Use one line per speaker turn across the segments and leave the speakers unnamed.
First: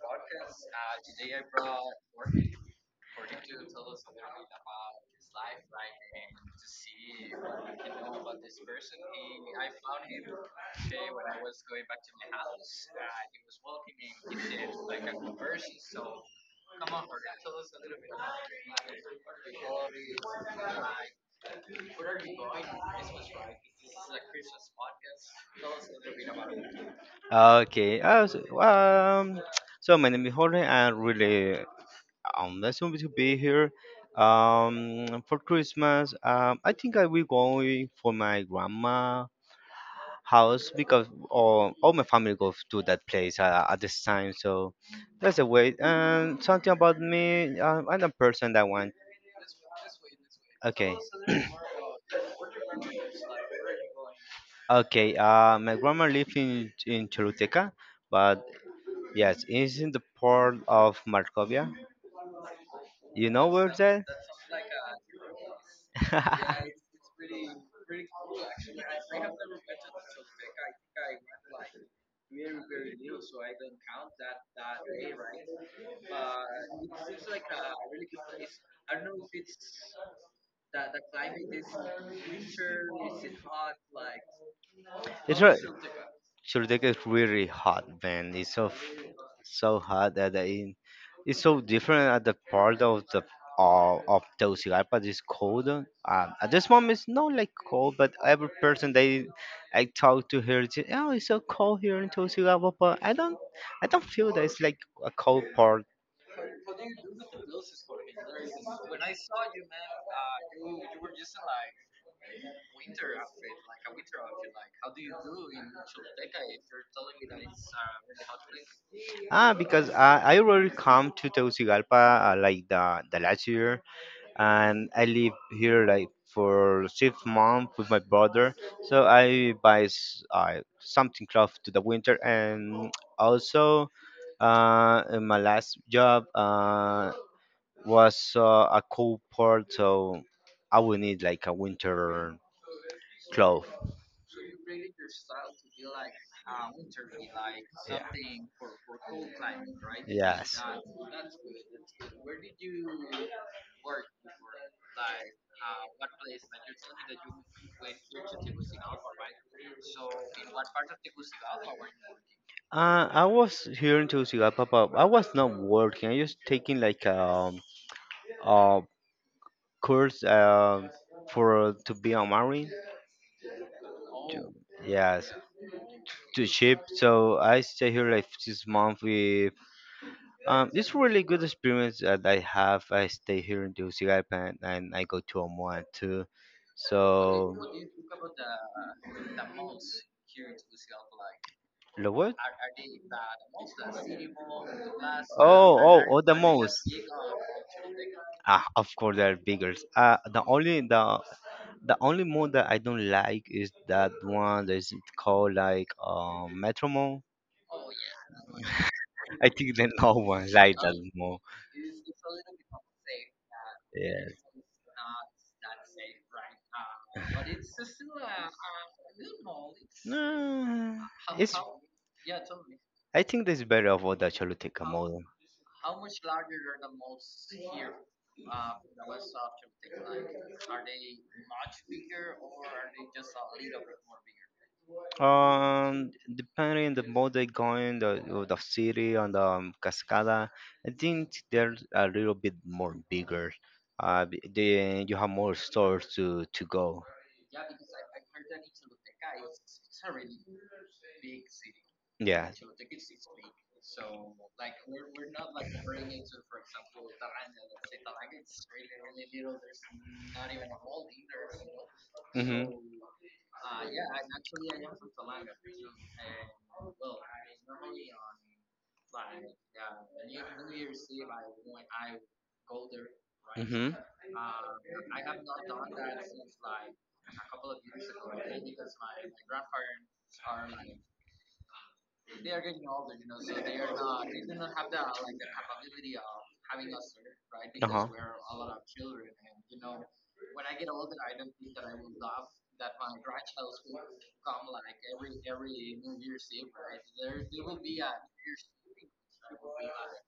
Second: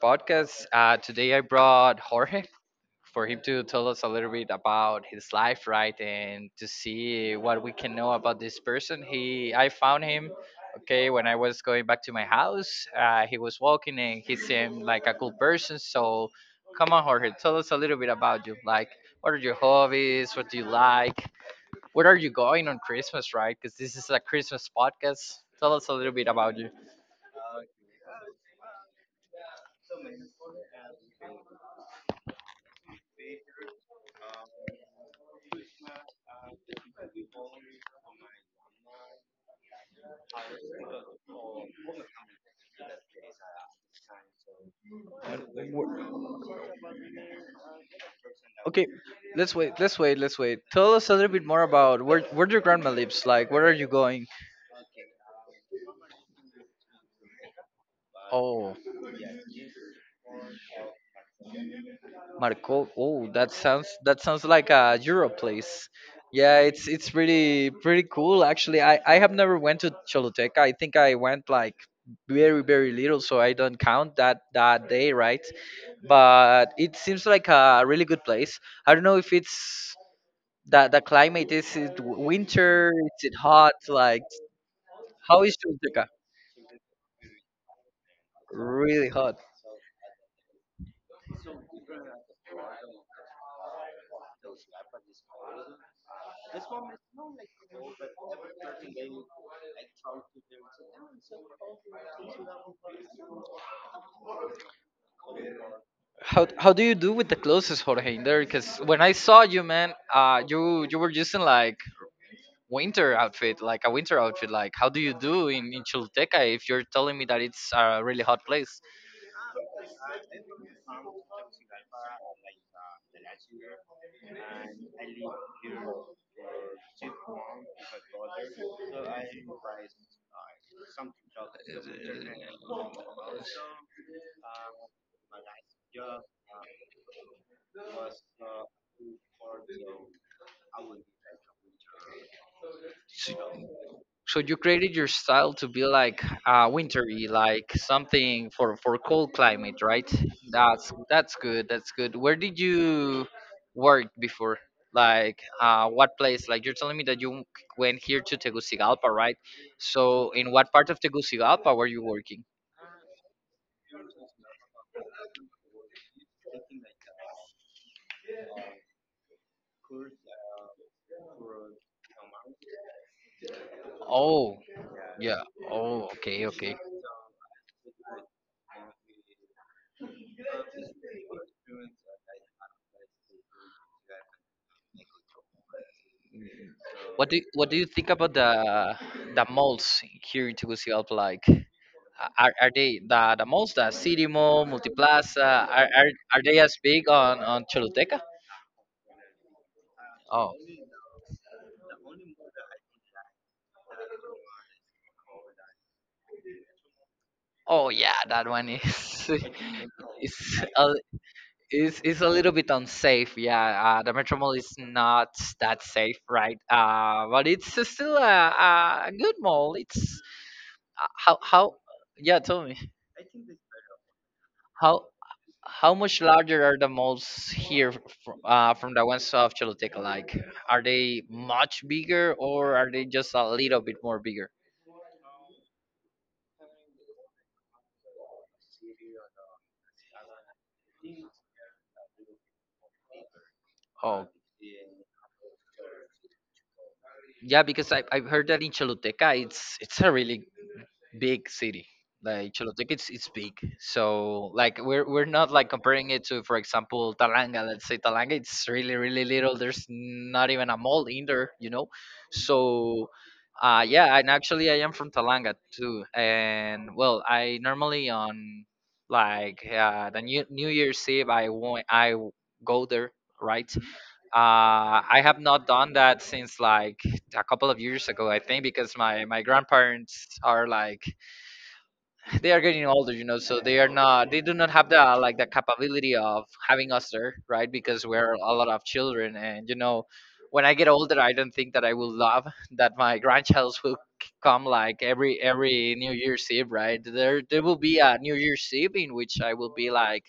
podcast. Today I brought Jorge for him to tell us a little bit about his life, right, and to see what we can know about this person. He, I found him, okay, when I was going back to my house. He was walking and he seemed like a cool person. So, come on, Jorge, tell us a little bit about you. Like, what are your hobbies? What do you like? Where are you going on Christmas, right? Because this is a Christmas podcast. Tell us a little bit about you.
Okay. So my name is Jorge. And really, I'm really nice to be here. For Christmas, I think I will go for my grandma house because all my family goes to that place at this time. So that's the way. And something about me, I'm a person that
Okay,
want.
let's wait. Let's wait. Let's wait. Tell
Okay.
us a little bit more about where your grandma lives. Like, where are you going?
Okay, my grandma lives in Choluteca, but
Oh,
yes, it's in the port of Markovia.
Marco. Oh,
You know
that
where's
sounds
that?
like a Euro place. Yeah, it's pretty cool actually. I have never went to Choluteca. I think I went like very little, so I don't count that day, right? But it seems like a really good place. I don't know if it's that the climate is it winter, is it hot? Like,
It's
how is
right.
Choluteca?
Churdek is really hot, man. It's so f-
Really hot.
so hot that it's so different at the part of the of Tegucigalpa. It's cold. At this moment, it's not like cold, but every person they I talk to here, say, oh, it's so cold here in Tegucigalpa. But I don't feel that it's like a cold part.
How do you do with the clothes, Jorge, in there? Because when I saw you, man, you were using like winter outfit, like a winter outfit. Like, how do you do in Choluteca if you're telling me that it's a really hot place?
Ah, because I already come to Tegucigalpa like the last year, and I live here like for 6 months with my brother. So something close to the winter, and also in my last job was a cold port, so I will need like a winter
So
cloth.
you created your style to be like wintry, like something for cold climate, right?
Yeah.
That's good. That's good. Where did you
Yes.
work before? Like what place? Like you're telling me that you went here to Tegucigalpa, right? So in what part of Tegucigalpa were you working?
I was here in Tegucigalpa, but I was not working. I was taking like a course for to be a marine.
Oh,
Yes,
yeah. Oh, okay,
to
okay.
ship. So I stay here like this month with. It's really good experience that I have. I stay here in Tegucigalpa and I go to Omoa too.
What do
So.
you think about the malls here in Tegucigalpa? Like,
The what?
are, they the malls, the City Mall, Multiplaza?
Oh,
Are,
oh,
are
oh, the
are they as
mouse.
big on Choluteca?
Ah, of course they're bigger.
Oh,
The only mode that I don't like is that one that is called like Metro Mode.
oh yeah, that one is
I think that no one
it's
like
a,
that mode.
it's, it's a little bit unsafe. Yeah, the
Yeah.
Metro Mall is not that safe, right? But it's still a good mall. It's
No, it's.
how yeah, tell me
I think that's better of the Choluteca
how.
mode.
How much larger are the malls here from the ones of Choluteca? Like, are they much bigger or are they just a little bit more bigger?
Depending the mode going, the city and the cascada, I think they're a little bit more bigger.
Oh,
They, you have more stores to go.
yeah, because I've heard that in Choluteca, it's a really big city,
Yeah.
like Choluteca it's big, so like we're not like comparing it to, for example, Talanga. Let's say Talanga, it's really little, there's not even a mall in there, you know,
Mhm.
so yeah. And actually I am from Talanga too, and well, I normally on like the new New Year's Eve I want, go there, right.
Mhm.
I have not done that since like a couple of years ago, I think, because my grandparents are like they are getting older, you know, so they are not, they do not have the like the capability of having us there, right? Because
Uh-huh.
we're a lot of children, and you know, when I get older, I don't think that I will love that my grandchilds will come like every New Year's Eve, right? There will be a New Year's Eve in which I will be like,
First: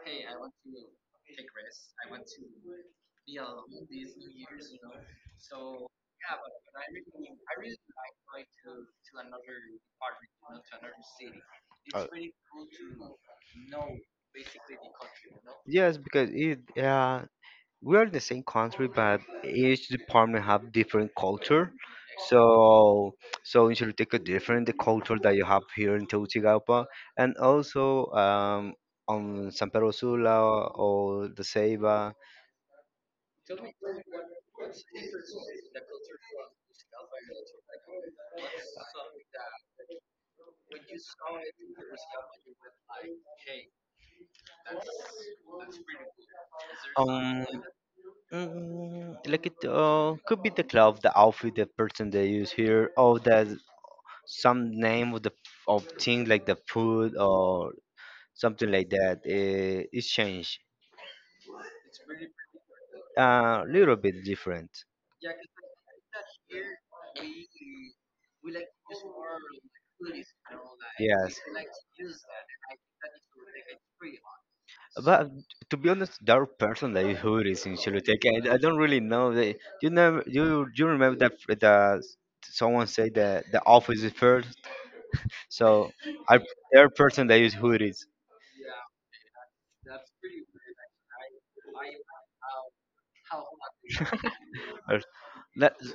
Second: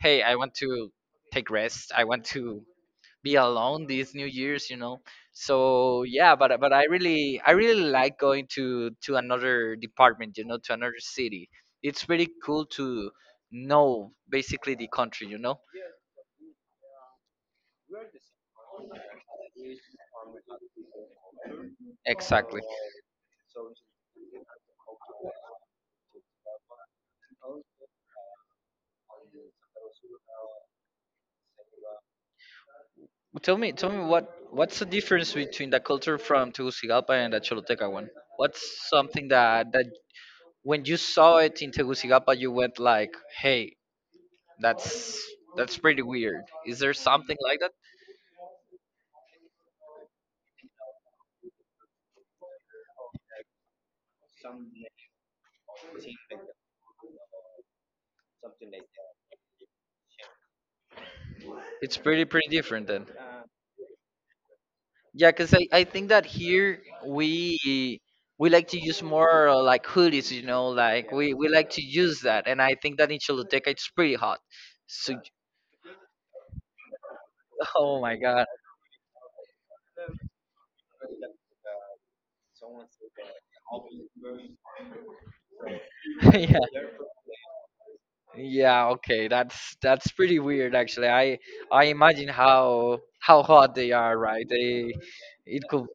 hey, I want to take rest, I want to be alone these new years, you know. So yeah, but I really, I really like going to another department, you know, to another city. It's
Uh,
pretty cool to know basically the country, you know.
Yes, because it yeah we are in the same country, but each department have different culture.
Exactly.
So, so in Choluteca different the culture that you have here in Tegucigalpa, and also on San Pedro Sula or the Ceiba.
Tell me, what 's the difference between the culture from Tegucigalpa and the Choluteca one? What's something that when you saw it in Tegucigalpa, you went like, hey, that's pretty weird? Is there something
Um,
like that?
like it could be the club, the outfit, the person they use here, or the some name of the of thing like the food or something like that. It's changed.
It's pretty different.
A little bit different.
Yeah, because I think that here we like to use more like hoodies, you know, like
Yes,
we like to use that, and I think that in Choluteca it's pretty hot. So,
but to be honest, there are person that is hoodies in
oh my God,
Choluteca. I don't really know. They, you know, you remember that the someone said that the office is first. So I
yeah,
there are person that use hoodies.
yeah, okay, that's pretty weird actually. I imagine how hot they are, right? They
Or-
it
la-
could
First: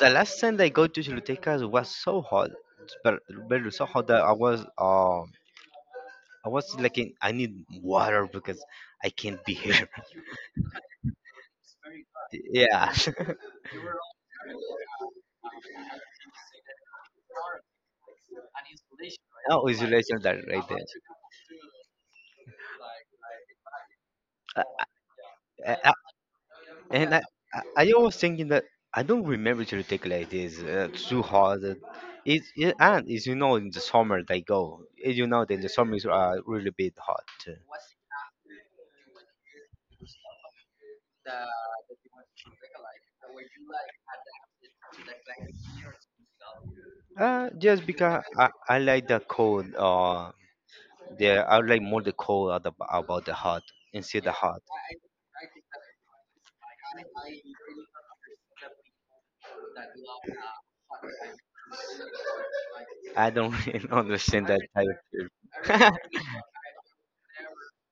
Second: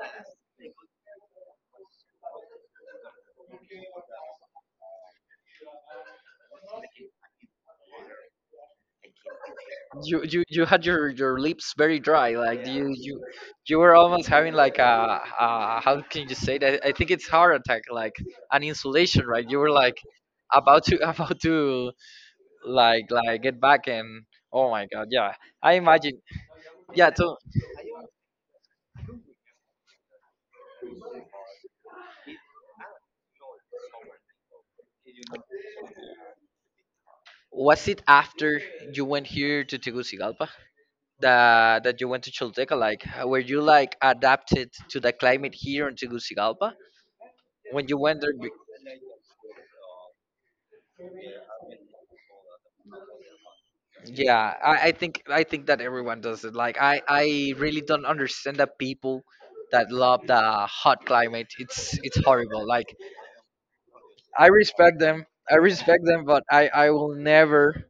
The last time I go to Choluteca was so hot, but very so hot that I was like in, I need water because I can't be here.
you you had your lips very dry, like
Yeah.
you were almost having like a, how can you say that, I think it's heart attack, like an insulation, right? You
Ah, oh,
were
it's
like
relational that right there.
about to about to like get back and, oh
Uh,
my god, yeah, I
uh, uh,
imagine. Yeah,
and I,
so
I always thinking that I don't remember to take like this too hard. It, it and as you know, in the summer they go. As you know, that the summers are really bit hot too.
was it after you went here to Tegucigalpa that you went to Choluteca? Like, were you like adapted to the climate here in Tegucigalpa
Just
when you
because
went there?
I like the cold. The I like more the cold at the, about the hot instead the
Yeah,
hot.
I think, that everyone does it. Like I really don't understand the people that love the hot climate. It's horrible. Like
I don't really understand
I
that type
respect them.
of
I respect them, but I will never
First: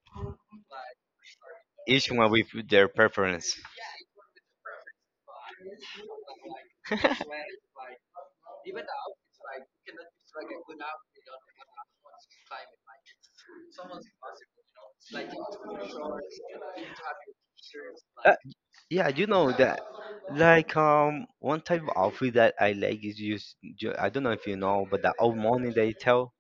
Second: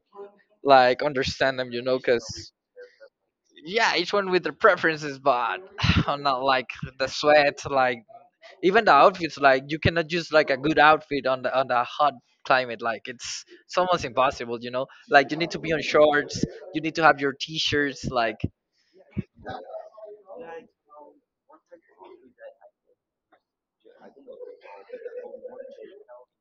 like understand them, you know,
issue
because
with their preference.
yeah, each one with their preferences, but I'm not like the sweat, like even the outfits, like you cannot use like a good outfit on the hot climate. Like it's almost impossible, you know. Like you need to be on shorts, you need to have your t-shirts, like
Like yeah, you know that. Like one type of outfit that I like is use. I don't know if you know, but the old money they tell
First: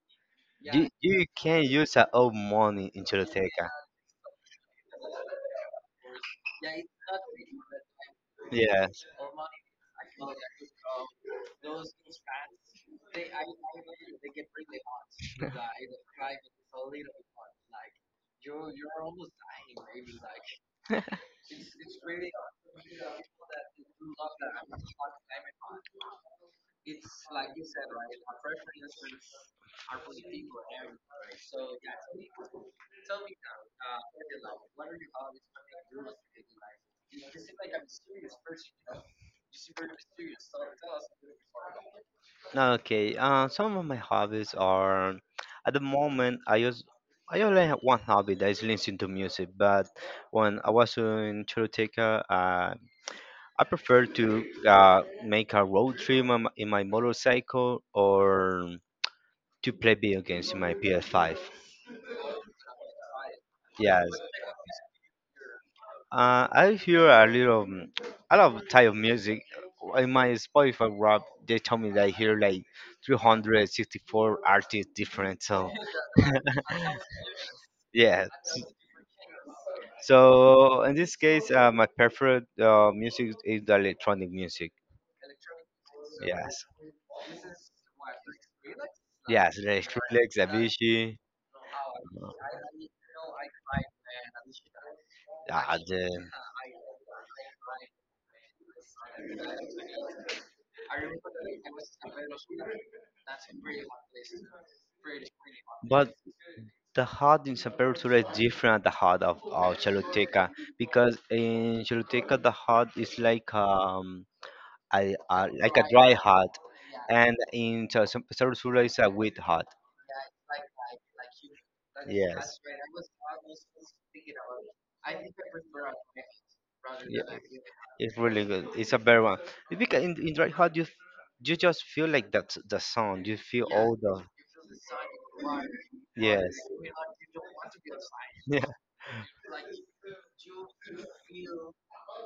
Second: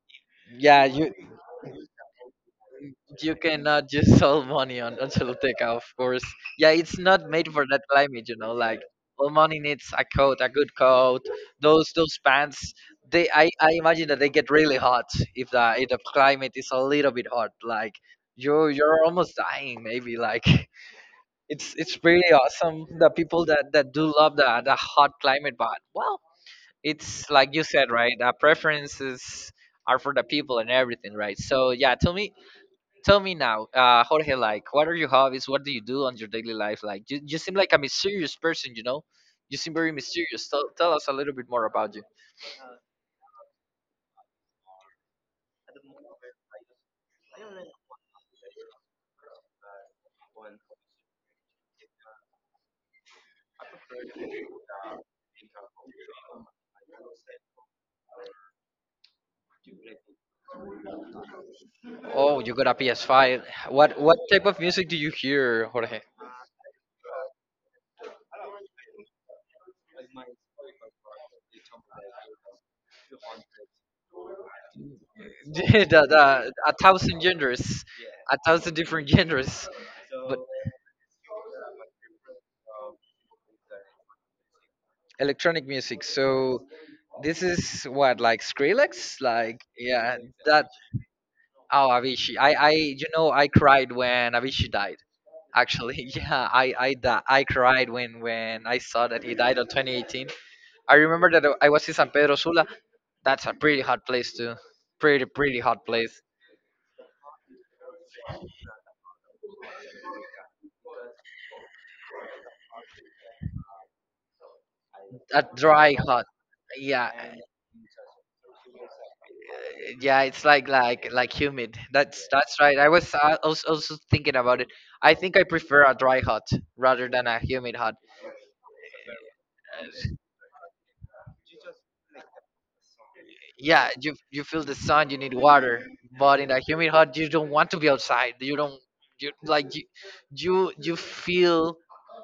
yeah,
you
you
you can use that old money in
you
Choloteca.
cannot just solve money on Choluteca, of course. Yeah, it's not made for that climate, you know. Like,
Yeah.
well, money needs a coat, a good coat. Those pants, they, I imagine that they get really hot if the climate is a little bit hot. Like, you 're almost dying, maybe. Like, it's pretty awesome. The people that do love the hot climate, but well, it's like you said, right? The preferences are for the people and everything, right? So yeah, tell me now, Jorge, like, what are your hobbies? What do you do on your daily life? Like, you, seem like a mysterious person, you know? You seem very mysterious. Tell, us a little bit more about you.
No, okay. Some of my hobbies are, at the moment, I use. I only have one hobby that is listening to music, but when I was in Choloteca, I prefer to make a road trip on, in my motorcycle or to play video games in my PS5.
Oh, you got a PS5. What
Yes,
type of music do you hear, Jorge?
I hear a little, I love type of music. In my Spotify rap, they told me that I hear like 364 artists different. So
The, a thousand genres,
yeah,
a thousand different genres, but
so in this case, my preferred music is the electronic music.
electronic music. So
Yes,
this is what, like Skrillex,
yes,
like,
like
yeah,
Skrillex,
that.
Avicii.
Oh, Avicii. I you know I cried when Avicii died.
Ah, the,
Actually, yeah, I cried when I saw that he died on 2018. I remember that I was in San Pedro Sula. That's a pretty hot place too. Pretty hot
but
place.
the hut in San Pedro Sula is different than the hut of Choluteca because in Choluteca the hut is like a
A
like a
dry
dry
hot.
hut,
Yeah,
and in San Pedro Sula is a wet hut.
yeah. It's like humid. That's
Yes,
right. I was also thinking about it. I think I prefer a dry hot rather
yeah,
than a humid hot.
it's really good. It's a better one. It's because in dry hut you you just feel like that the sound. You feel
Yeah,
all
you
the
feel the sun, you need water, but in
yes.
that humid hot you don't want to be outside, you don't, you like you you, feel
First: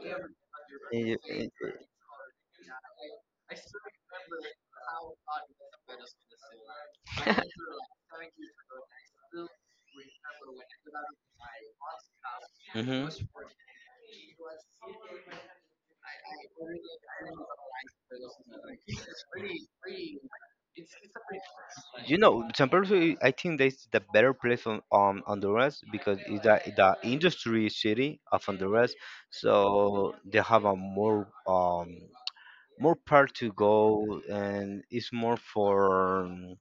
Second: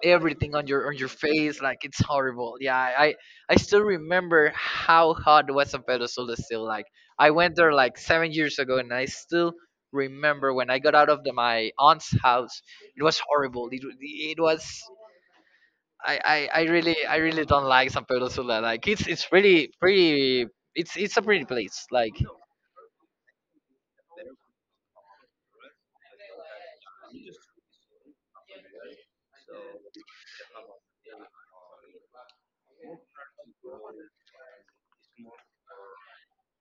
everything on your
Y- y-
face, like it's horrible. Yeah, I still remember how hot was San Pedro Sula still, like I went there like 7 years ago and I still remember when I got out of the, my aunt's house, it
mhm.
was horrible, it was, I, I really, don't like San Pedro Sula. Like it's really pretty. It's a pretty place. Like
You know, San Pedro, Sula, I think that's the better place on Honduras because it's the industry city of Honduras, so they have a more more part to go and it's more for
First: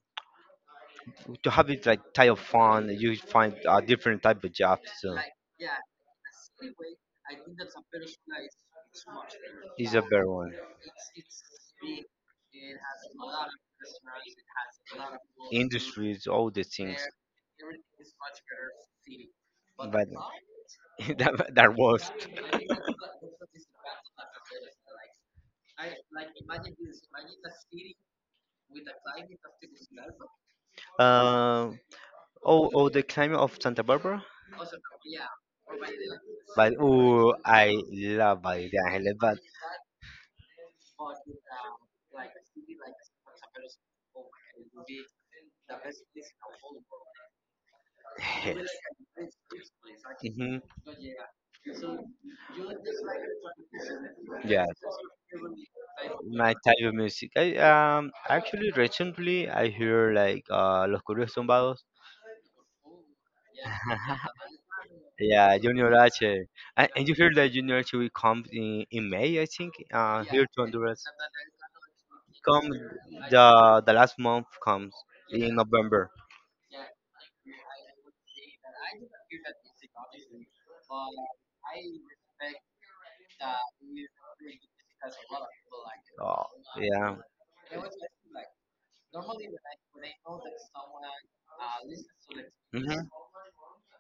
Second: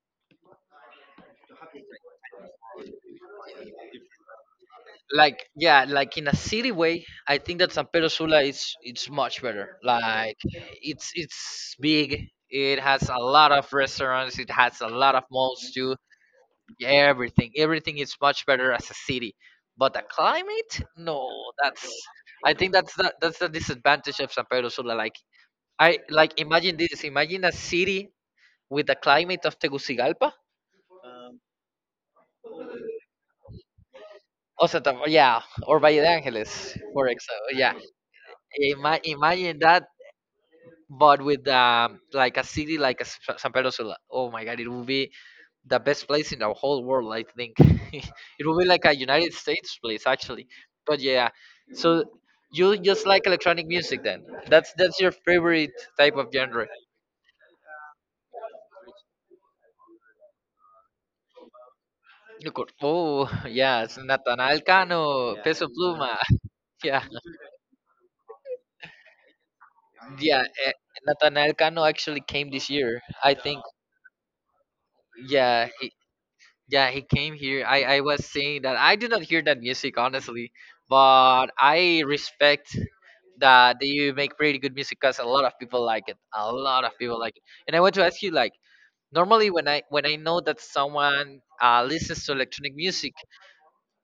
to have it like type of fun. You find a different type of jobs, so
yeah, like in a city way, I think that San Pedro Sula is it's much better.
it's a better
Like
one.
it's big. It has a lot of restaurants. It has a lot of malls too.
Industries, all the things,
Everything is much better as a city. But the
but
climate, no,
that, that
that's,
was
I think that's the disadvantage of San Pedro Sula. Like I like imagine this. Imagine a city with the climate of Tegucigalpa.
um oh oh the climate of Santa Barbara.
Also, the- yeah, or Valle de
But
Angeles, for
oh,
example. Yeah,
I love it. I love but
Imagine that, but with like a city like San Pedro Sula. Oh my God, it would be the best place in the whole world, I think. It would be
yes.
like a United States place, actually.
Hmm.
But yeah, so you just like electronic music then?
Yeah.
That's your favorite type of
My
genre.
type of music. I actually recently I hear like Los Corridos Tumbados.
You could- Oh, yes, Natanael Cano,
Yeah,
Peso
Junior
Pluma.
H.
Yeah.
And you hear that Junior H will come in May, I think,
Yeah,
here to Honduras.
Nathanael Cano actually came this
Come
year. I think.
the last month comes in
Yeah, he,
November.
yeah, he came here. I was saying that I did not hear that music honestly, but I respect that you make pretty good music because a lot of people like it.
Oh,
A lot of
yeah.
people like it. And I want to ask you, like, normally when I, know that someone listens to electronic
Hmm.
music,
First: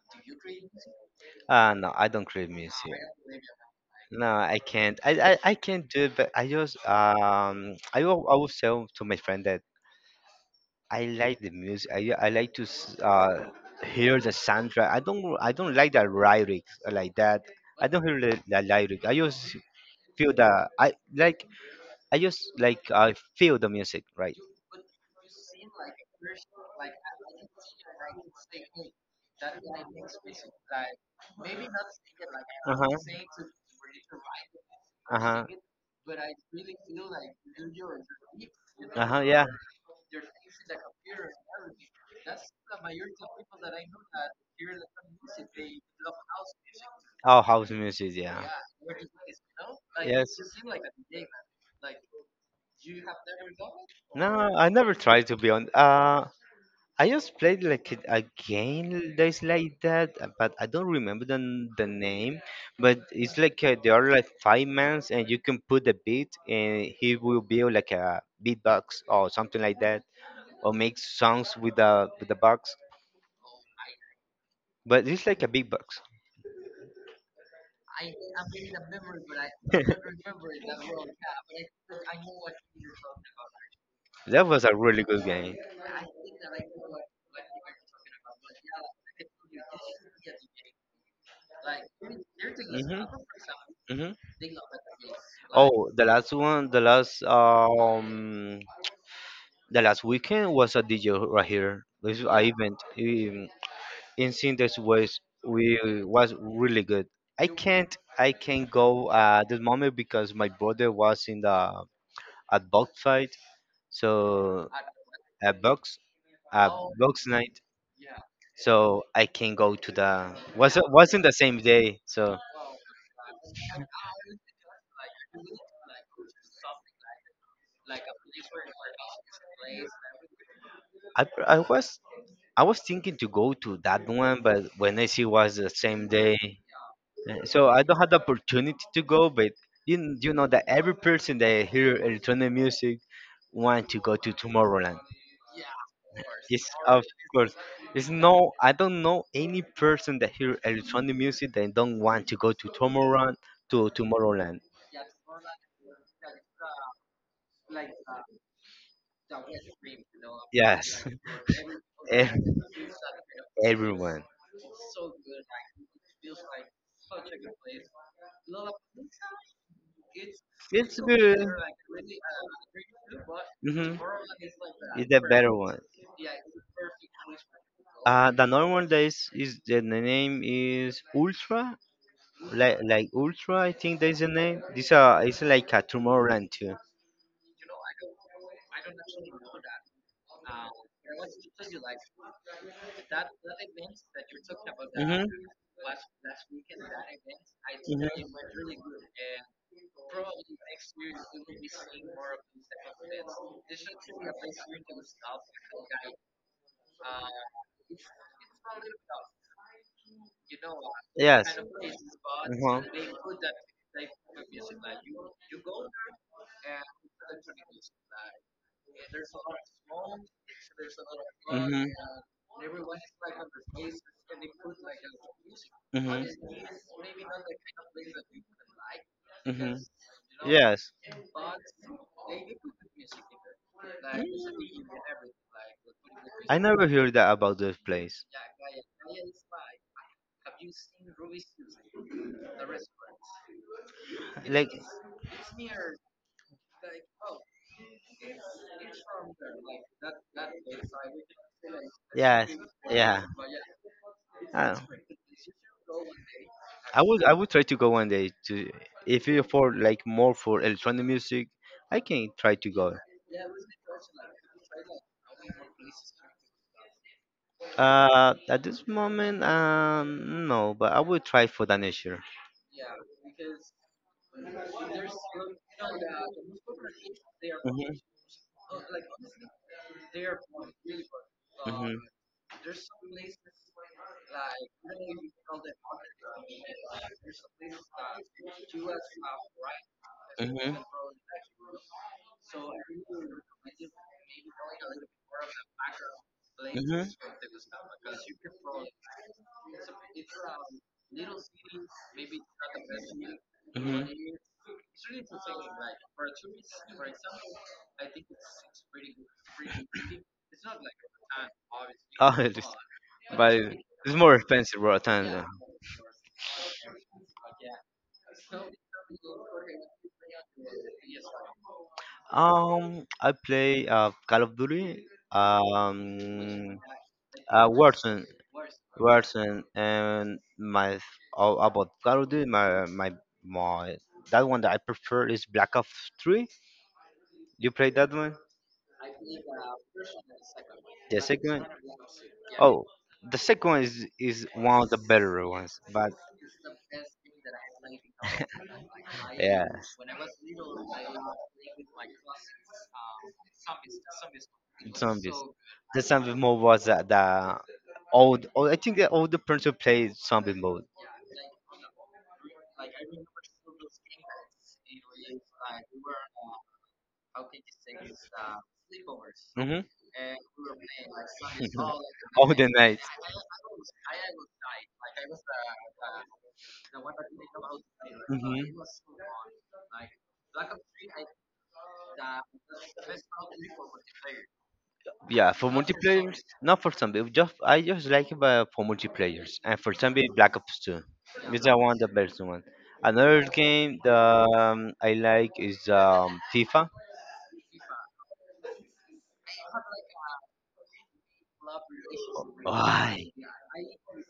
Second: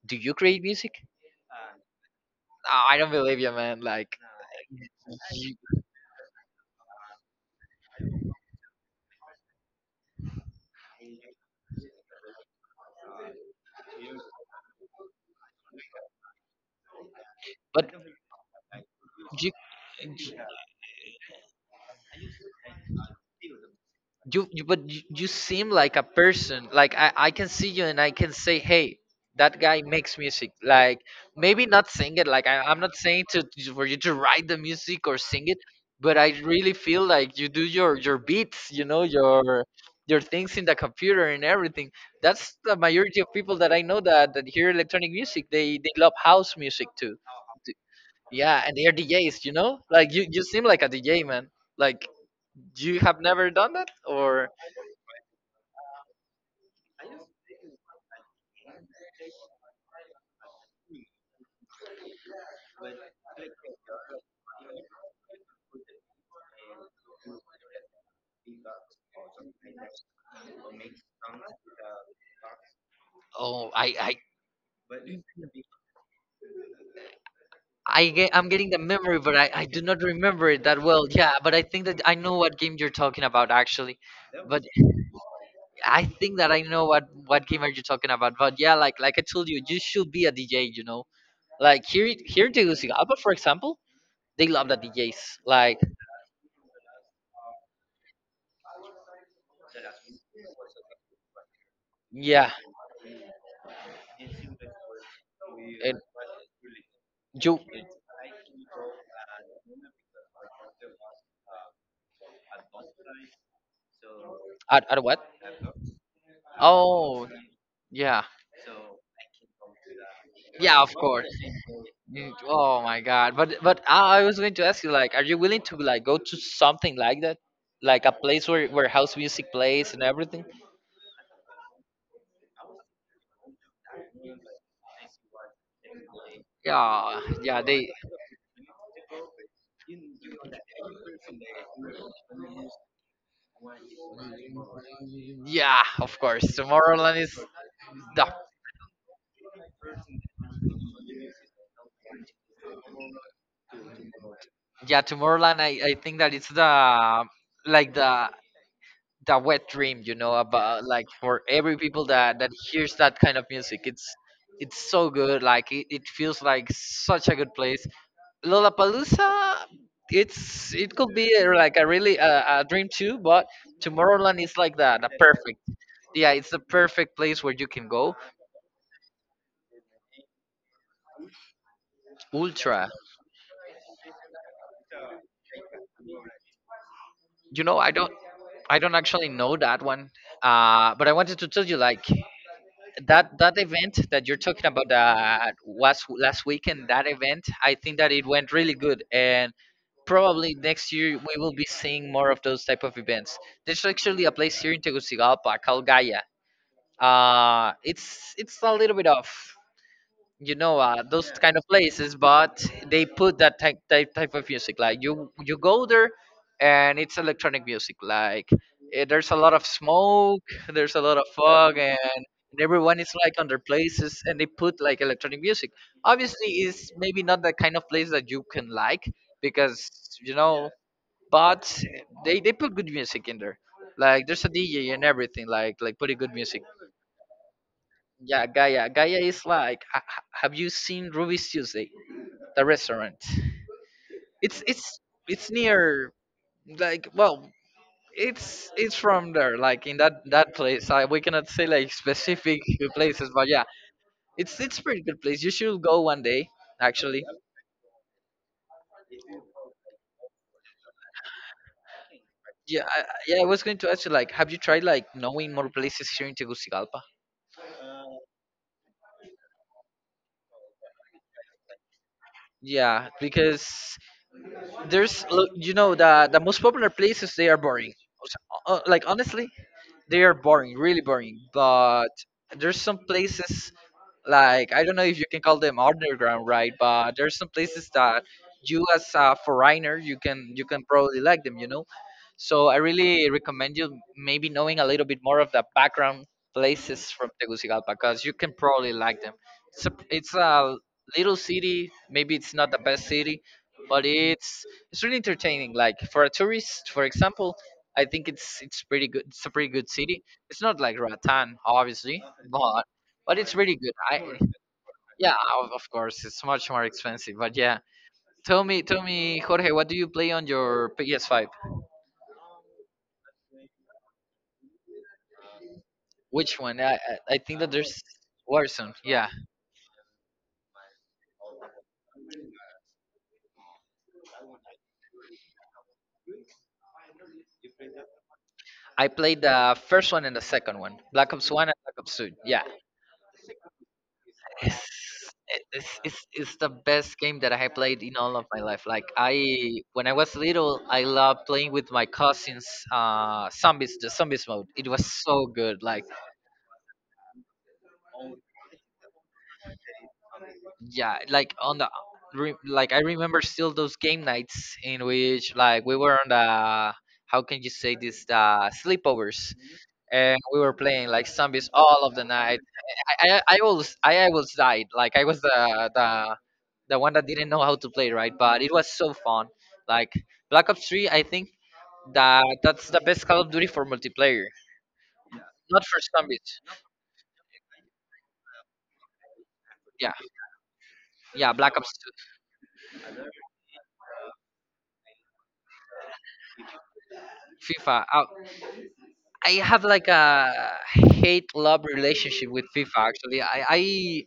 do you create music?
No, I don't create music.
No, I don't believe you, man. Like,
No, I can't. I can't do it. But I just I will tell to my friend that I like the music. I like to hear the soundtrack. I don't like the lyrics like that. I
but.
don't hear the lyric. I
do
just feel the I like I just like I feel the music, right?
you, you but you seem like a person like I can see you and I can say, "Hey, that guy makes music," like maybe not sing it. Like
Uh
I'm not saying
huh.
for you to write the music or
Uh
sing
huh.
it, but I really feel like you do your beats, you know,
Uh huh. Yeah.
your things in the computer and everything. That's the majority of people that I know, that hear electronic music, they love house music too.
Oh, house music. Yeah.
Yeah, and they're DJs, you know, like you
Yes.
you seem like a DJ, man. Like you have never done that,
No,
or?
I never tried to be on. I just played like it a game that's like that, but I don't remember the, the name. But it's like there are like five mans, and you can put a beat, and he will build like a beatbox or something like that, or make songs with the box.
Oh, I, I,
But it's like a beatbox.
I get, I'm getting the memory, but I do not remember it that well. Yeah, but I think that I know what game you're talking about, actually.
That
But
was a really good game.
I think that I know what game are you talking about. But yeah, like I told you, you should be a DJ. You know, like here in
Hmm.
Tegucigalpa, for example,
Hmm.
they love the DJs. Like
Oh, the last one, the last the last weekend was a DJ right here. This a
yeah,
event in Sinders was we
and
was really good. I
you?
can't I can't go at this moment because my brother was in the at box fight, so
At what?
a box a
Oh
box night.
yeah,
So I can't go to the
yeah,
was
of
wasn't
course.
the same day.
You,
So
oh my god! But I was going to ask you, like, are you willing to like go to something like that, like a place where house music plays and everything?
I I was I was thinking to go to that one, but when I see was the same day,
Yeah,
so
yeah,
I
they,
don't have the opportunity to go, but you know that every person that hear electronic music want to go to Tomorrowland.
yeah, of course.
Yes, of
Tomorrowland is
course. There's
the,
no, I don't know any person that hear electronic music that don't want to go to Tomorrowland to Tomorrowland.
yeah, Tomorrowland. I think that it's the, like the wet dream, you know, about
Yes,
like for every people
Ev-
that hears that kind of music.
everyone.
It's so good. Like it feels like such a good place. Lollapalooza, it's it
It's
could be
good.
like a really a dream too, but
Hmm.
Tomorrowland is like the
It's the better
perfect.
one.
Yeah, it's the perfect place where you can go.
The normal days is the name is Ultra. like
Ultra,
like Ultra, I think that's the name. This it's like a Tomorrowland too.
you know, I don't actually know that one, but I wanted to tell you like that event that you're talking about
Mhm.
was last weekend. That event, I think that it went really
Mhm.
good. And probably next year we will be seeing more of those type of events. There's actually a place here in Tegucigalpa called Gaia. It's a little bit of, you know, those
Yes.
kind of places, but
Mhm.
they put that type of music, like you go there, and it's electronic music. Like eh, there's a lot of smoke, there's a lot of fog,
Mhm.
and everyone is like on their places, and they put like electronic music.
Mhm.
Obviously it's maybe not the kind of place that you can like
Mhm.
because, you know,
Yes.
but they put good music in there, like
Mm.
there's a DJ and everything, like putting good
I
music.
never heard that about this place.
Yeah, Gaia. Gaia is like, have you seen Ruby's Tuesday, the restaurant? It's
Like.
it's it's near, like, well, it's from there, like in that place. I, we cannot say like
Yes.
specific
Yeah.
places, but yeah, it's
Uh,
pretty good place. You should go one day, actually.
I would try to go one day to if you for like more for electronic music, I can try to
Yeah,
go.
yeah. I was going to ask you, like, have you tried like knowing more places here in Tegucigalpa?
At this moment, no, but I will try for the next year.
Yeah, because there's, look, you know, the most popular places, they are
Mhm,
boring. Like honestly, they are boring, really boring.
mhm,
But there's some places, like I don't know if you can call them underground, right? But there's some places that you, as a foreigner, you
mhm,
can probably like them, you know. So I really recommend you maybe knowing a little bit more of the background places from Tegucigalpa, because you can probably like them. It's a little city, maybe it's not the best city, but
mhm,
it's really entertaining. Like for a tourist, for example, I think it's pretty good. It's a pretty good city. It's not like
mhm.
Ratan, obviously,
Oh, it's,
but
but
it's really good.
it's
I
more expensive, bro.
yeah,
Than,
of course, it's much more expensive, but yeah. Tell me, Jorge, what do you play on your PS5?
I play Call of Duty,
Which
um,
one? I think that there's
Warzone,
Warzone. Yeah,
Warzone, and my oh, about Call of Duty, my that one that I prefer is Black Ops Three. You play that one?
I played the first one and the second one,
The
Black
second
Ops
one?
One and Black Ops Two. Yeah,
Oh, the second one is
it's,
one of the better ones, but
it's the best game that I have played in all of my life. Like
yeah.
I, when I was little, I loved playing with my cousins. The zombies mode. It was
Zombies.
so good.
The
Like
zombie mode was the old, old. I think the older person played zombie mode.
yeah, like on the like I remember still those game nights in which like we were on the, how can you say this, the sleepovers,
Mm-hmm.
and we were playing like zombies all of the
All
night.
the night.
I always, died. Like I was the one that didn't know how to play, right? But it
Hmm.
was so fun. Like Black Ops 3, I think that that's the best Call of Duty for multiplayer,
Yeah, for
not for
multiplayers,
zombies.
not for zombie. Just I just like it for multiplayers, and for
Yeah,
zombie Black Ops 2.
yeah,
It's the
Black Ops.
one the best one. Another game that I like is FIFA.
FIFA. I have like a hate love relationship with FIFA.
Why?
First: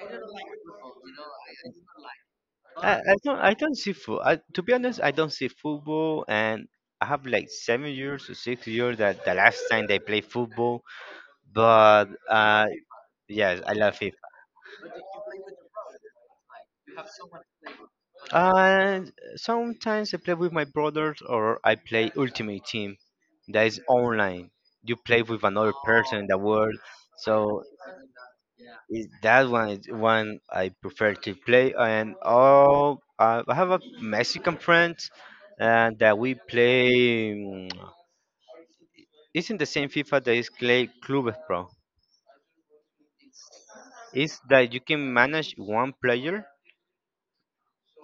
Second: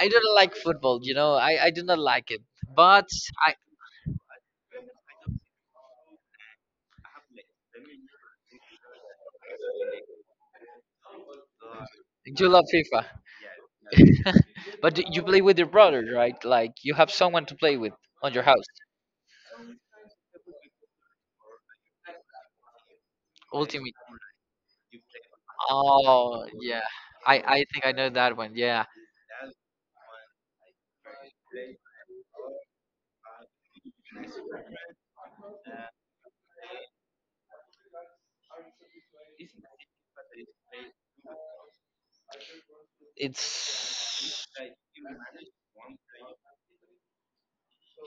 I don't like football. You know, I do not like it. But I
I don't see football. I, to be honest, I don't see football, and I have like 7 years or 6 years that the last time they play football. But
do love FIFA.
yes, I love it.
You play with your brothers, right? Like you have someone to play with on your house.
And sometimes I play with my brothers, or I play Ultimate Team. That is
Ultimate.
online. You play with another person in the
Oh
world.
yeah, I
So
think I know that one. Yeah,
it, that one is one I prefer to play. And all I have a Mexican friend and that we play. Isn't the same FIFA that is Clay Clubes Pro? Is
it's
that you can manage one player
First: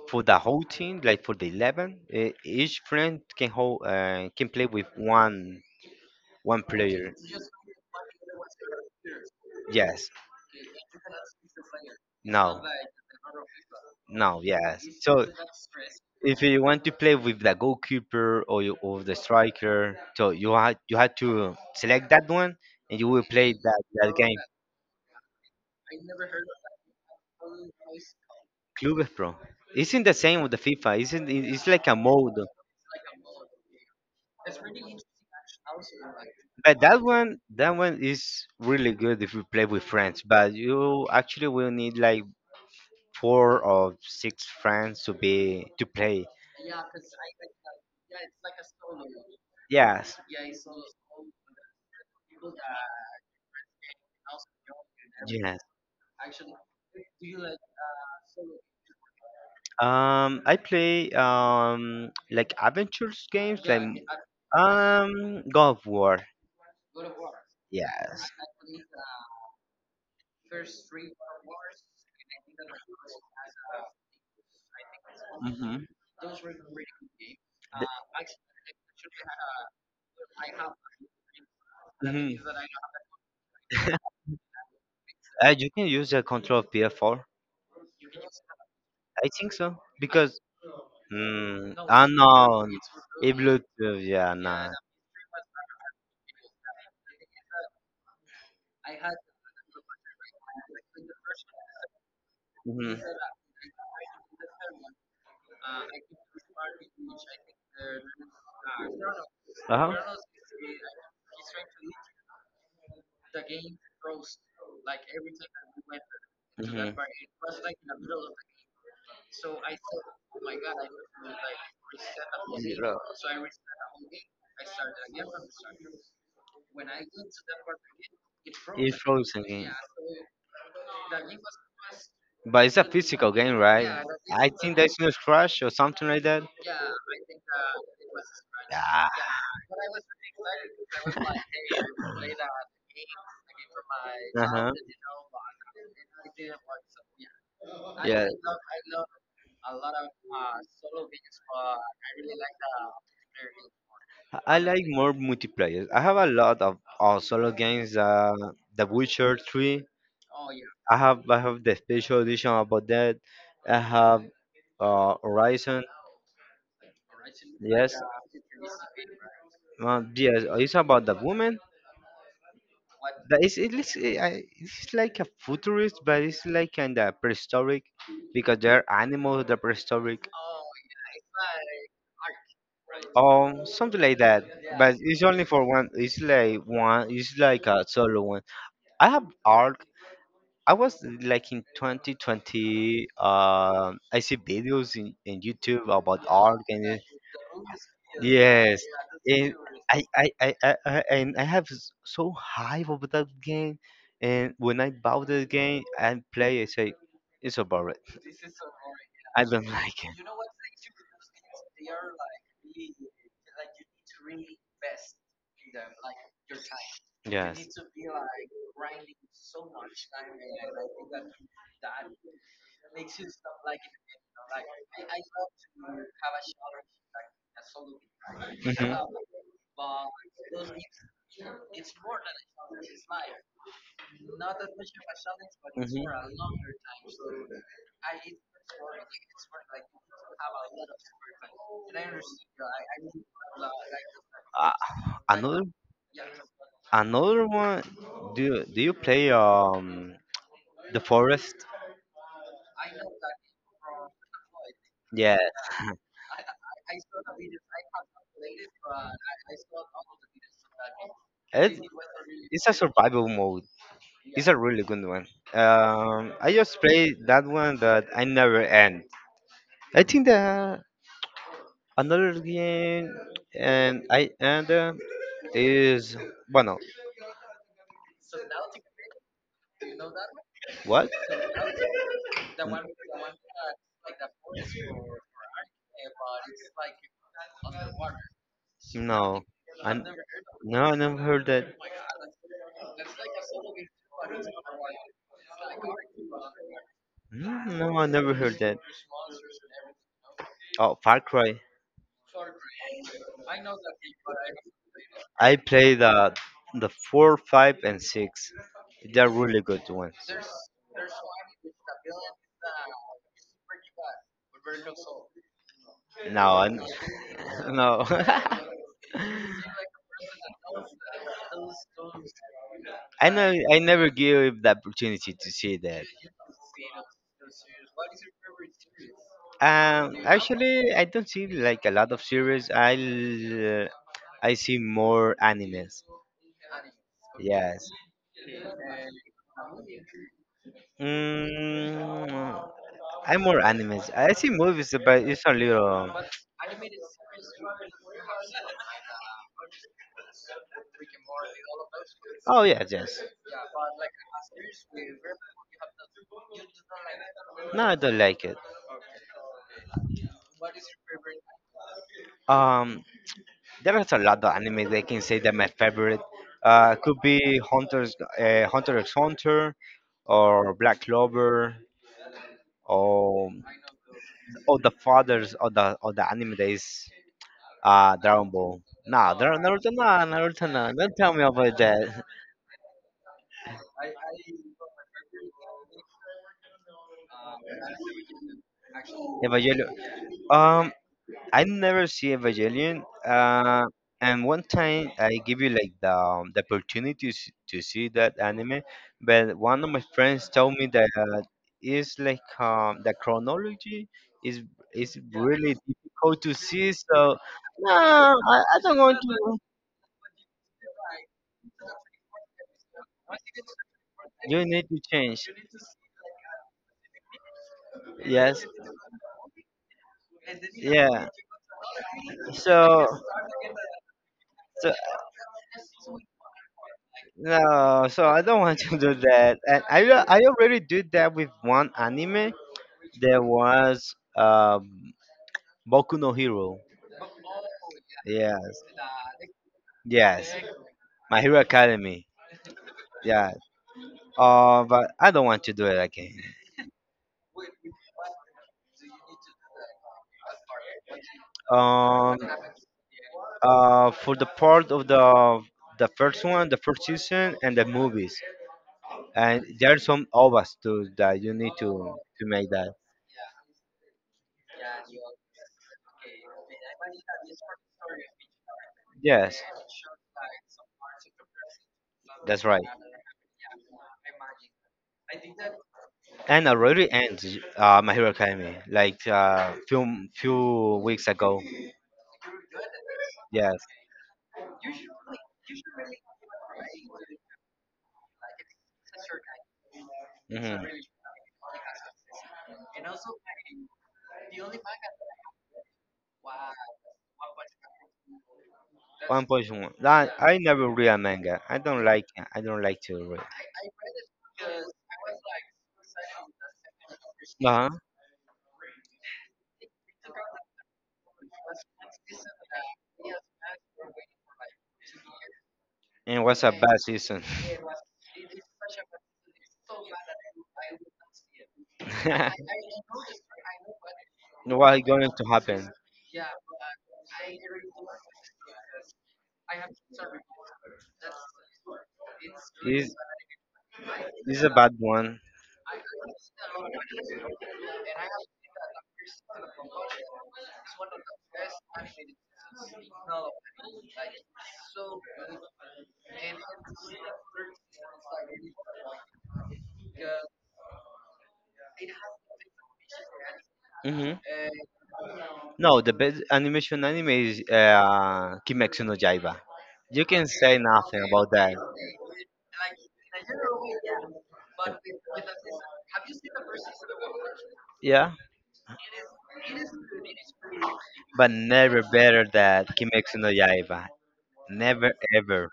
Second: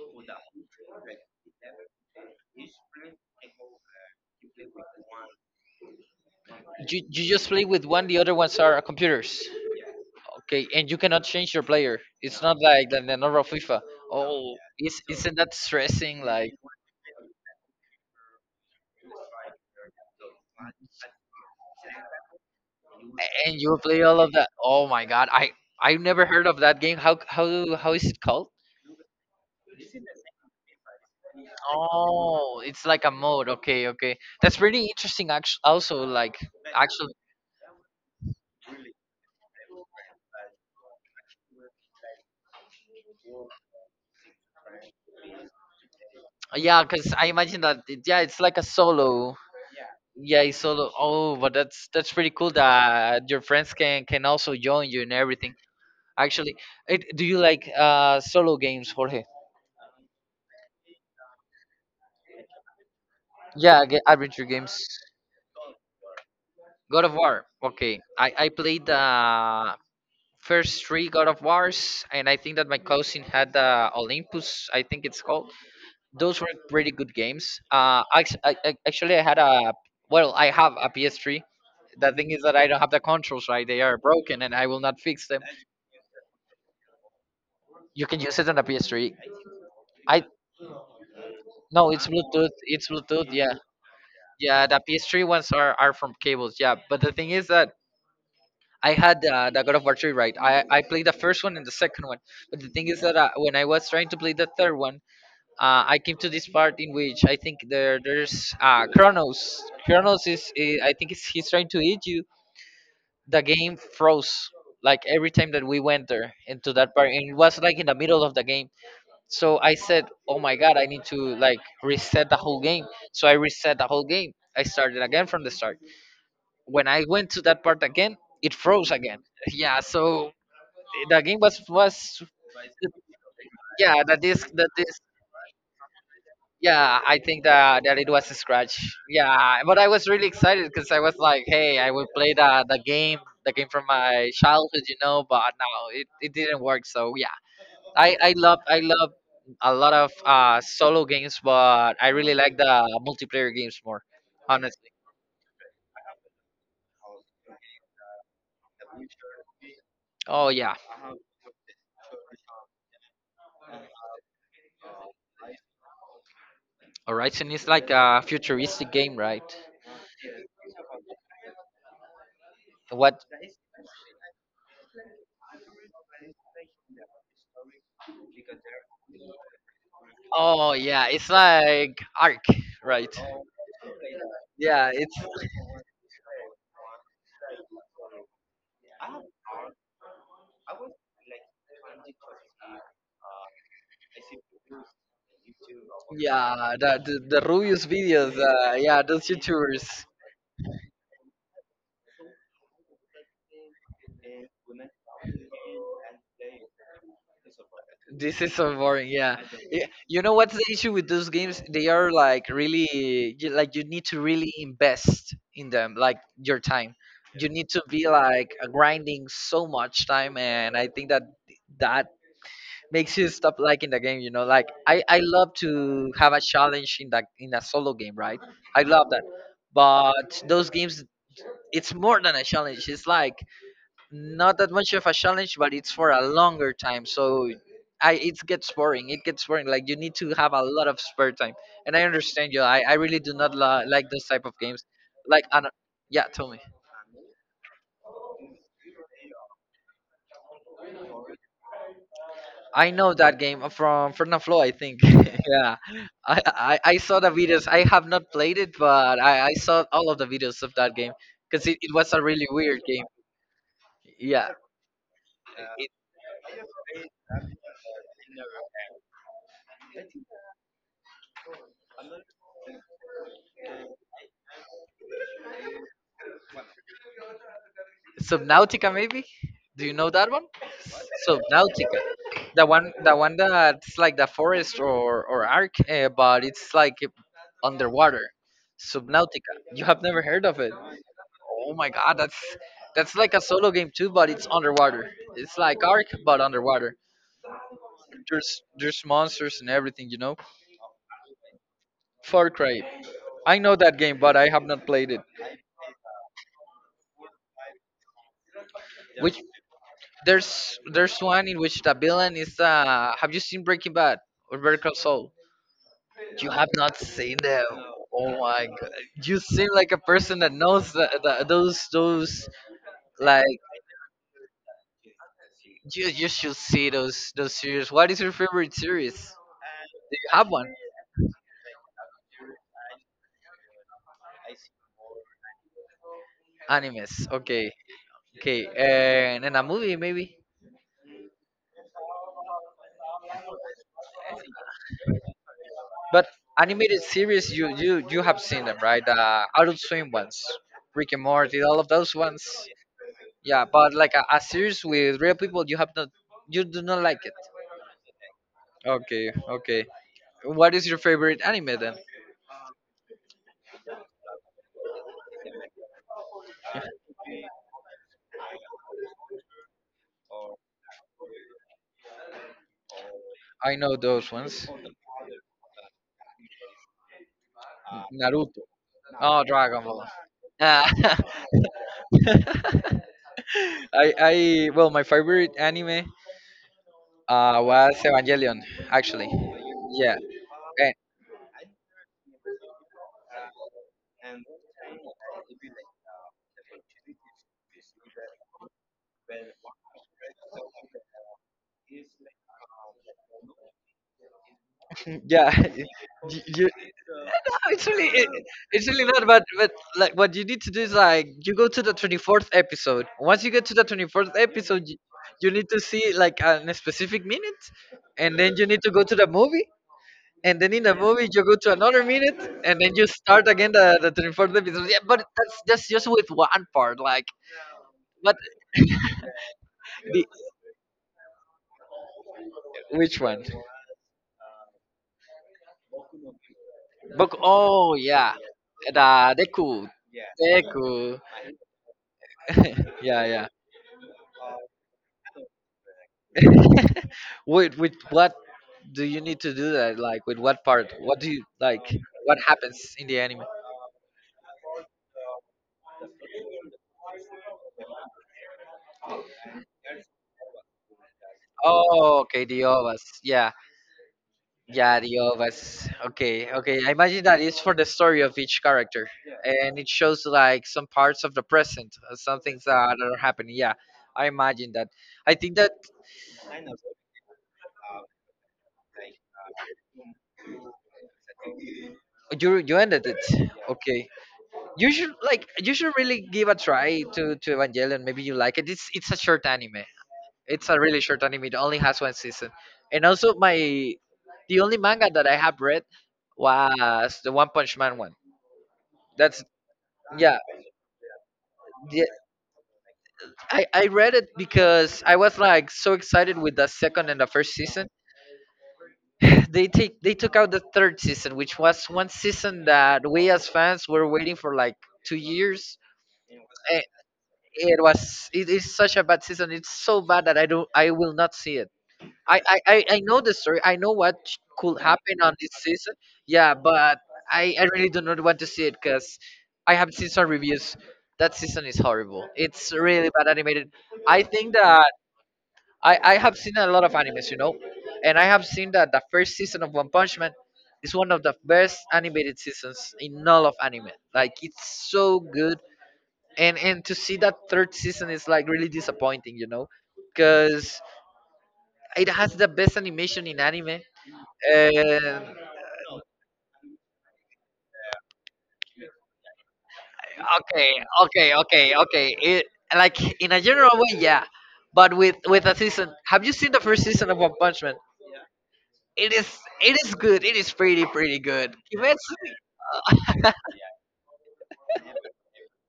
for the whole team, like for the 11. Each friend can hold, can play with one player.
you just play with one. The other ones are computers.
Yes.
Okay, and you cannot change your player. It's not
No.
like the normal FIFA.
No.
Oh,
Yes.
is
So
isn't that stressing?
if
Like,
you want to play with the goalkeeper or you, or the striker, so you had to select that one, and you will play
and you
that
play
that
all of
game.
that. Oh my God, I never heard of that game. How is it called?
Clubes Pro. Isn't the same with the FIFA. Isn't it- It's like a mode.
Oh, it's like a mode. Okay, that's pretty interesting. Actually, also like
But that
actually,
one, that one is really good if you play with friends. But you actually will need like four or six friends to be to play.
yeah, because I imagine that yeah, it's like a solo.
Yes,
Yeah, it's solo. Oh, but that's pretty cool that your friends can also join you and everything.
yes.
Actually, it, do you like solo games, Jorge?
I play like adventures games, like
Yeah, adventure games.
God of War.
God of War. Okay,
Yes.
I played the first three God of Wars, and I think that my cousin had the Olympus. I think it's called.
Mm-hmm.
Those were pretty good games. Actually, I had a well, I have a PS3. The
hmm
thing is that I don't have the controls right; they are broken, and I will not fix them.
You can use the control of PS4.
You can use it on the PS3.
I think so
I
because
No, it's
no,
Bluetooth. It's Bluetooth.
it
Yeah,
Bluetooth. Yeah,
yeah.
no.
The PS3 ones are from cables. Yeah, but the thing is that I had the God of War 3, right. I played the first one and the second one. But the thing
hmm
is that when I was trying to play the third one, I came to this part in which I think there's Kronos. Kronos is, I think it's, he's trying to eat you. The game froze like every time that we went there into
Yeah.
that part, and it was like in the middle of the game. So I said, "Oh my God, I need to like reset the whole game." So I reset the whole game. I started again from the start. When I went to that part again, it froze
It's
again.
frozen game.
Yeah, so the game was,
But it's a physical game, right?
yeah,
I
the
think that's
disc.
no crash or something like that. Yeah.
Yeah, I think that it was a scratch. Yeah, but I was really excited because I was like, "Hey, I will play the game, the game from my
Uh-huh.
childhood," you know. But no, it didn't work. So yeah,
Yeah.
I love a lot of solo games, but I really like the multiplayer games more
I like
honestly.
more multiplayer. I have a lot of solo games. The Witcher 3.
Oh yeah.
I have the special edition about that. I have Horizon.
Horizon is like
Yes,
a futuristic game, right?
yes, it's about the woman.
What?
That is it looks it's like a futurist, but it's like kinda prehistoric because there are animals that are prehistoric.
Oh yeah, it's like Arc, right?
Something like that.
Yeah,
But
it's
it's only for one. It's like one. It's like a solo one. I have arc. I was like in 2020. I see videos in YouTube about arc
yeah,
and
the the Rubius videos.
yes,
Yeah, those
and
YouTubers.
I have so high of that game, and when I bought the game and play, I say it's a boring.
This is so boring. Yeah,
I don't
Y-
like
you know what's the issue with those games? They are
it.
like really, like you need to really invest in them, like your time. You
Yes.
need to be like grinding so much time, and I think that that makes you stop liking the game, you know. Like I love to have a challenge in that, in a solo game, right?
Mhm.
I
Mhm.
love that. But those games, it's more than a challenge. It's like not that much of a challenge, but it's for a longer time. So I it gets boring, it gets boring. Like you need to have a lot of spare time, and I understand you. I really do not like those type of
Uh,
games. Like I
another
don't— yeah, tell me.
Another one. Do you play the forest?
I know that game from Fernand Flo, I think.
Yeah,
Yeah, I saw the videos. I have not played it, but I saw all of the videos of that game because
it,
it was a really
it's a
weird game.
survival mode. It's
Yeah,
a really good one. I just played that one, but I never end. I think that another game, and I end is bueno.
Subnautica maybe. Do you know that one?
What?
Subnautica, the one that's like The Forest or Arc, but it's like underwater.
No,
Subnautica. You
I
have never heard of it?
no, I never heard
Oh
that.
my god, that's like a solo game too, but it's underwater. It's like Ark, but underwater.
No, I never heard
There's
that.
there's monsters and everything, you know.
Oh, Far Cry.
Far Cry. I know that game, but I have not played it.
I played the four, five, and six. They're
Which
really good ones.
there's one in which the villain is Have you seen Breaking Bad or Better Call Saul?
No,
You have
I,
not seen them.
no.
Oh my god! You seem like a person that knows the, those
I
like
know I never give the opportunity to see that.
you should see those series. What is your favorite series? Do you have one?
Actually, I don't see like a lot of series. I see more animes.
Animes. Okay.
Yes.
Okay. And in a movie maybe.
Mm, I'm more animes. I see movies, but it's a little.
But animated series, you have seen them, right? The Adult Swim ones, Rick and Morty, all of those ones.
Oh yeah, yes.
Yeah, but like a series with real people, you have not, you do not like it.
No, I don't like it.
Okay, okay. What is your favorite anime then?
Um, There is a lot of anime. They can say that my favorite could be Hunter x Hunter or Black Clover or
I know those ones.
or the fathers of the anime that is Dragon
Naruto.
Ball.
Oh, Dragon
Naruto,
Ball.
nah, Naruto,
Ah.
nah. Don't tell me about that.
I well, my favorite anime was Evangelion actually.
Evangelion.
Yeah, eh,
Um, I never see Evangelion. And one time I give you like the opportunity to to see that anime, but one of my friends told me that it's like the chronology is is
yeah.
really difficult to
You
see. So no,
Actually,
I
it's
don't
really
want
not.
to.
But like, what you need to do is like you go to the 24th episode. Once you get to the 24th
You
episode,
need to change.
you need to see like a specific minute, and then you
Yes,
need to go to the movie. And then in the movie,
yeah.
you go to another minute, and then you
So
start again the 24th episode.
so
Yeah, but that's just with one part. Like,
no, so
but
I don't want to do that. And I already did that with one anime.
which one?
There was Boku no Hero.
Boku. Oh yeah,
Yeah.
the Deku.
Yes.
Deku.
My Hero Academy.
yeah, yeah.
Yeah. But I don't want to do it again.
with what do you need to do that? Like with what part? What do you like?
Um,
What happens in the anime?
for the part of the first one, the first season, and the movies. And there's some ovas too that you need to
Oh, okay, the
make that.
ovas. Yeah, yeah, the ovas. Okay, okay. I imagine that it's for the story of each character,
Yes,
and it shows like some parts of the present, some things
that's
that
right.
are happening. Yeah, I imagine that. I think that
And already ends My Hero Academy like few few weeks ago.
you ended it.
Yes.
Okay, you should really give a try to Evangelion. Maybe you like it. It's a short anime. It's a
hmm
really short anime. It only has one season. And also my the only manga that I have read was the One Punch Man one. That's
One Punch Man. That
yeah.
I never read a manga. I don't
the-
like. I don't like to read.
I read it because I was like so excited with the second and the first season.
Uh-huh.
They took out the third season, which was one season that we as fans were waiting for like 2 years.
And it was a
Eh,
bad season.
It was it is such a bad season. It's so bad that I will not see it. I know the story. I know what could
What's
happen
going
on
to
this
happen?
season. Yeah, but I really do not want to see it because I have seen some reviews. That season is horrible. It's really
Is
bad animated. I think
is a
that
bad one.
I have seen a lot of animes, you know, and I have seen that the first season of One Punch Man is one of the best animated seasons in all of anime. Like it's so good, and to see that third season is like really disappointing, you know, because it has the best animation in anime.
hmm
Uh,
No, the best animation anime is Kimetsu no Yaiba. You can
okay,
say nothing
okay,
about that.
okay, okay. It, like in a general way, yeah. But with a season, have you seen the first season of One Punch Man?
Yeah,
It is it is good. It is pretty pretty
but
good.
never
Kimetsu,
better than Kimetsu no Yaiba. Never ever.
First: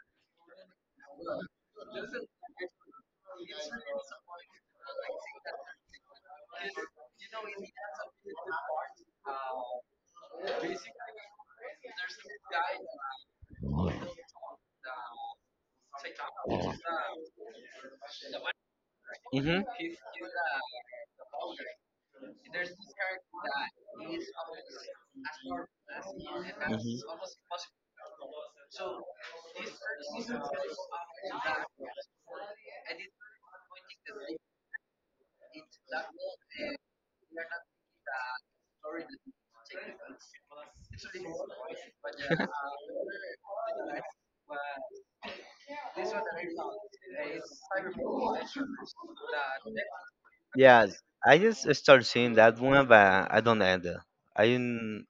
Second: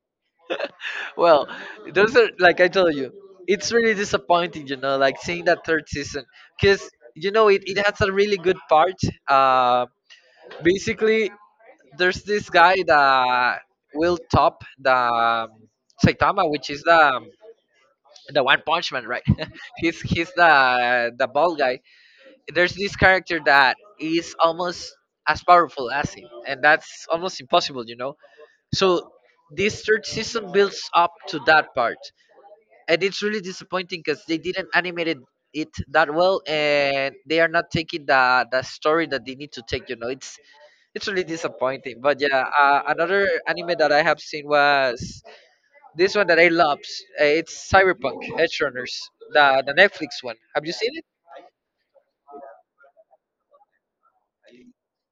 well, those are like I told you, it's really disappointing, you know, like seeing that third season because you know it has a really good part. Uh, basically, there's this guy that will top the Saitama, which is the One Punch Man, right?
hmm
He's the bald guy. There's this character that is almost as powerful as him, and that's almost impossible, you know. So this third season builds up to that part, and it's really disappointing because they didn't animate it that well, and they are not taking the story that they need to take. You know, it's really disappointing. But yeah, another anime that I have seen was this one that I loves, it's Cyberpunk Edgerunners, the Netflix one. Have you seen
Yes,
it?
I just start seeing that one, but I don't end it. I didn't-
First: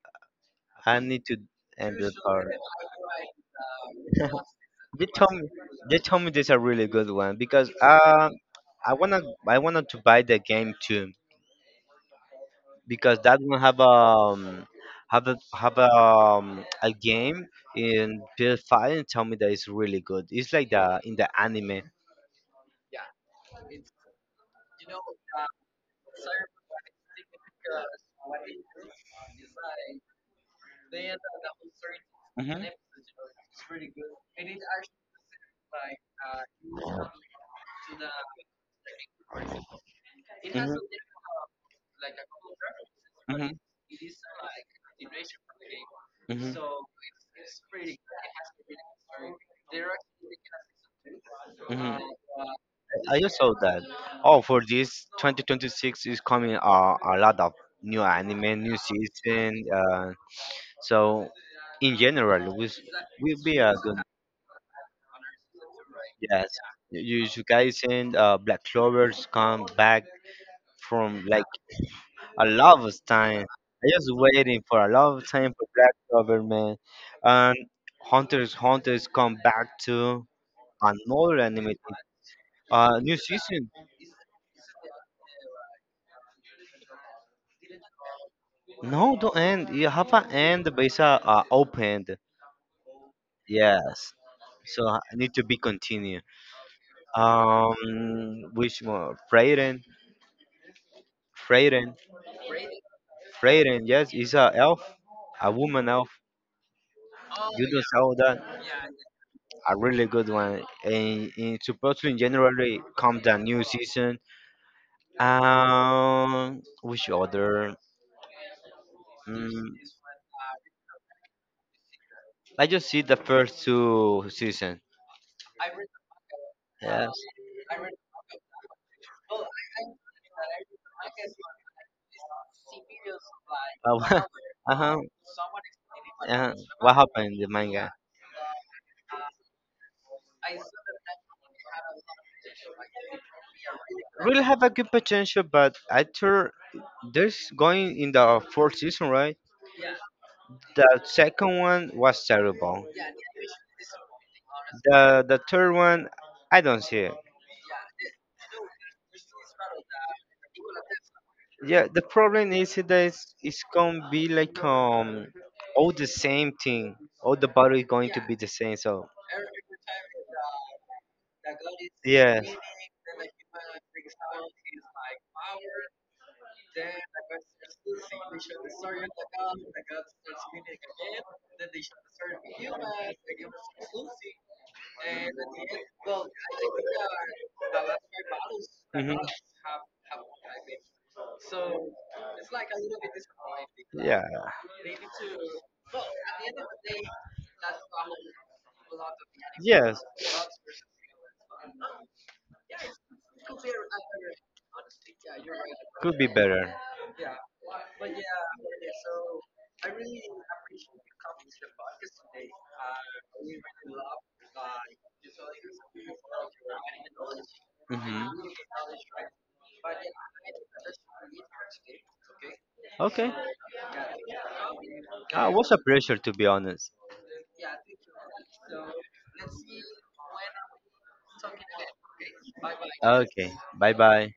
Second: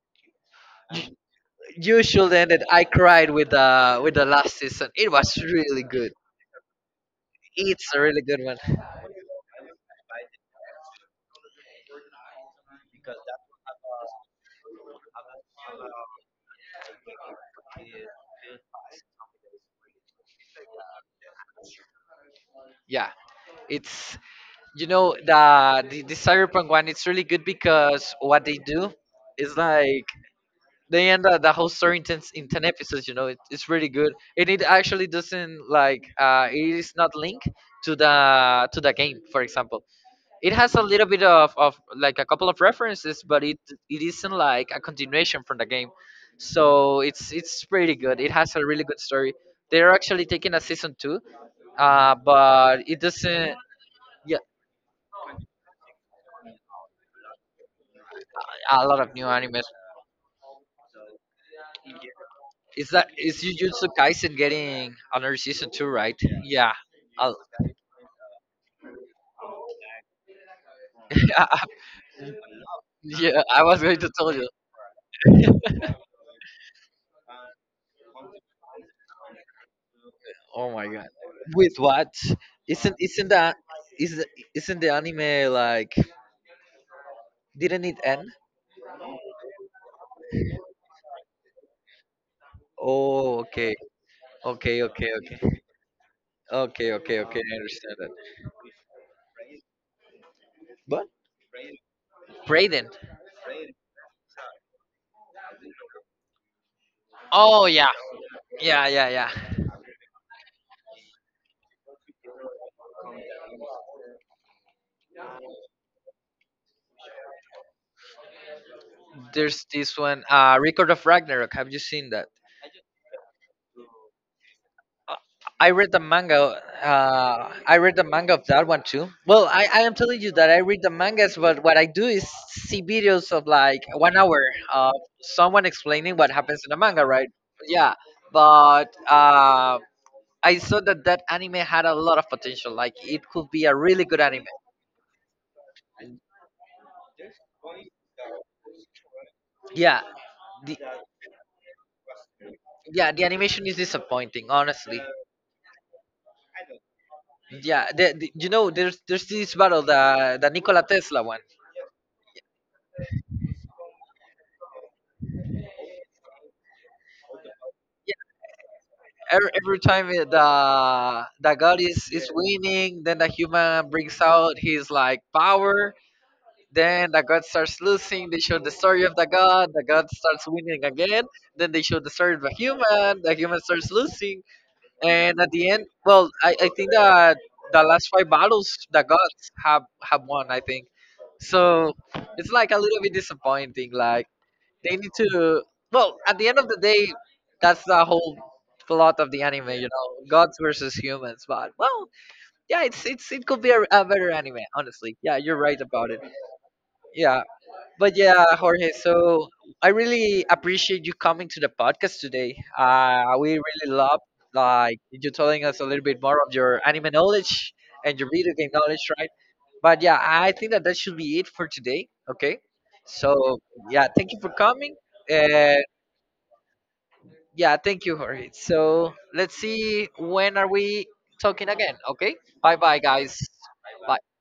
I need to end
You
the
should
part.
end it. I cried with the last season.
They
It
told
was
me
really
they
good.
told me this is a really good one because
It's a really good one.
I wanna I wanted to buy the game too, because that one a game in PS5 and tell me that it's really good. It's like the in the anime.
Yeah, it's you know the cyberpunk one. It's really good because what they do is like they end up the whole story in ten
hmm
episodes. You know, it's really good, and it actually doesn't like it is not linked to the game, for example. It
hmm
has a little bit of like a couple of references, but
hmm
it isn't like a continuation from the game.
hmm
So it's pretty good. It has a really good story. They're actually taking a season two,
hmm
but it
I just saw
doesn't.
that.
Yeah,
Oh, for this 2026 is coming a lot of new anime, new
a lot of new
season.
animes.
So in general, we
Is
will be a
Jujutsu
good.
Kaisen getting another season two, right?
Yes,
Yeah. I
Jujutsu Kaisen, Black Clovers come back from like a lot of
yeah,
time.
I was
I
going
just
to tell you.
waiting for a lot of time for Black Clover, man. And Hunters come back to
Oh my god.
another anime.
With what?
New
Isn't that
season.
is isn't the anime like didn't it end?
No, don't end. You have an end, but it's opened.
Oh, okay,
Yes.
okay,
So I
okay,
need to be
okay,
continued.
okay, okay, okay. I understand that.
Which more? Freyren.
But
Freyren.
Raiden.
Freyren. Yes, is a elf, a woman elf.
Oh
You do
yeah,
saw that
yeah, yeah, yeah.
a really good one, and it's supposedly generally comes the new season. Which other?
There's
Mm,
this one, Record of Ragnarok. Have you seen that?
I just see the first two season.
Uh, I read the manga.
Yes.
I read the manga of that one too. Well, I am telling you that I read the mangas, but what I do is see videos of like one
Uh
hour of
huh.
someone explaining what
Uh,
happens in the
what
manga, right?
happened in the manga?
Yeah, but I saw that that anime had a lot of potential. Like it could be a really good anime.
Really have a good potential, but after this going in the fourth season, right?
Yeah, the
The second one was terrible.
yeah the animation is disappointing, honestly.
The third one, I don't see it.
Yeah, you know there's this battle the Nikola Tesla one.
Yeah, the problem is that it's gonna be like all the same thing. All the body is going
Yeah,
to be the same. So
Every time the god is
yes,
winning, then the human brings out his like power. Then the god starts losing. They show the story of the god. The god starts winning again. Then they show the story of the human. The human starts losing. And at the end, well, I think that the last 5 battles the
hmm
gods have won. I think so. It's like a little bit disappointing. Like
yeah,
they need to. Well, at the end of the day, that's the whole plot of the anime. You
yes,
know, gods versus humans. But well, yeah, it's it could be a better anime. Honestly, yeah, you're right about
could
it.
be better.
Yeah. But yeah, Jorge, so I really appreciate you coming to the podcast today. We really love like you telling us a little bit more of your anime knowledge and your
hmm
video game knowledge, right? But yeah, I think that that should be it for today. Okay,
Okay,
so yeah, thank you for coming.
it was a
And
pleasure to be honest.
yeah, thank you, Jorge. So let's see when are we talking again? Okay, bye bye, guys.
Okay. Bye
Bye.
bye.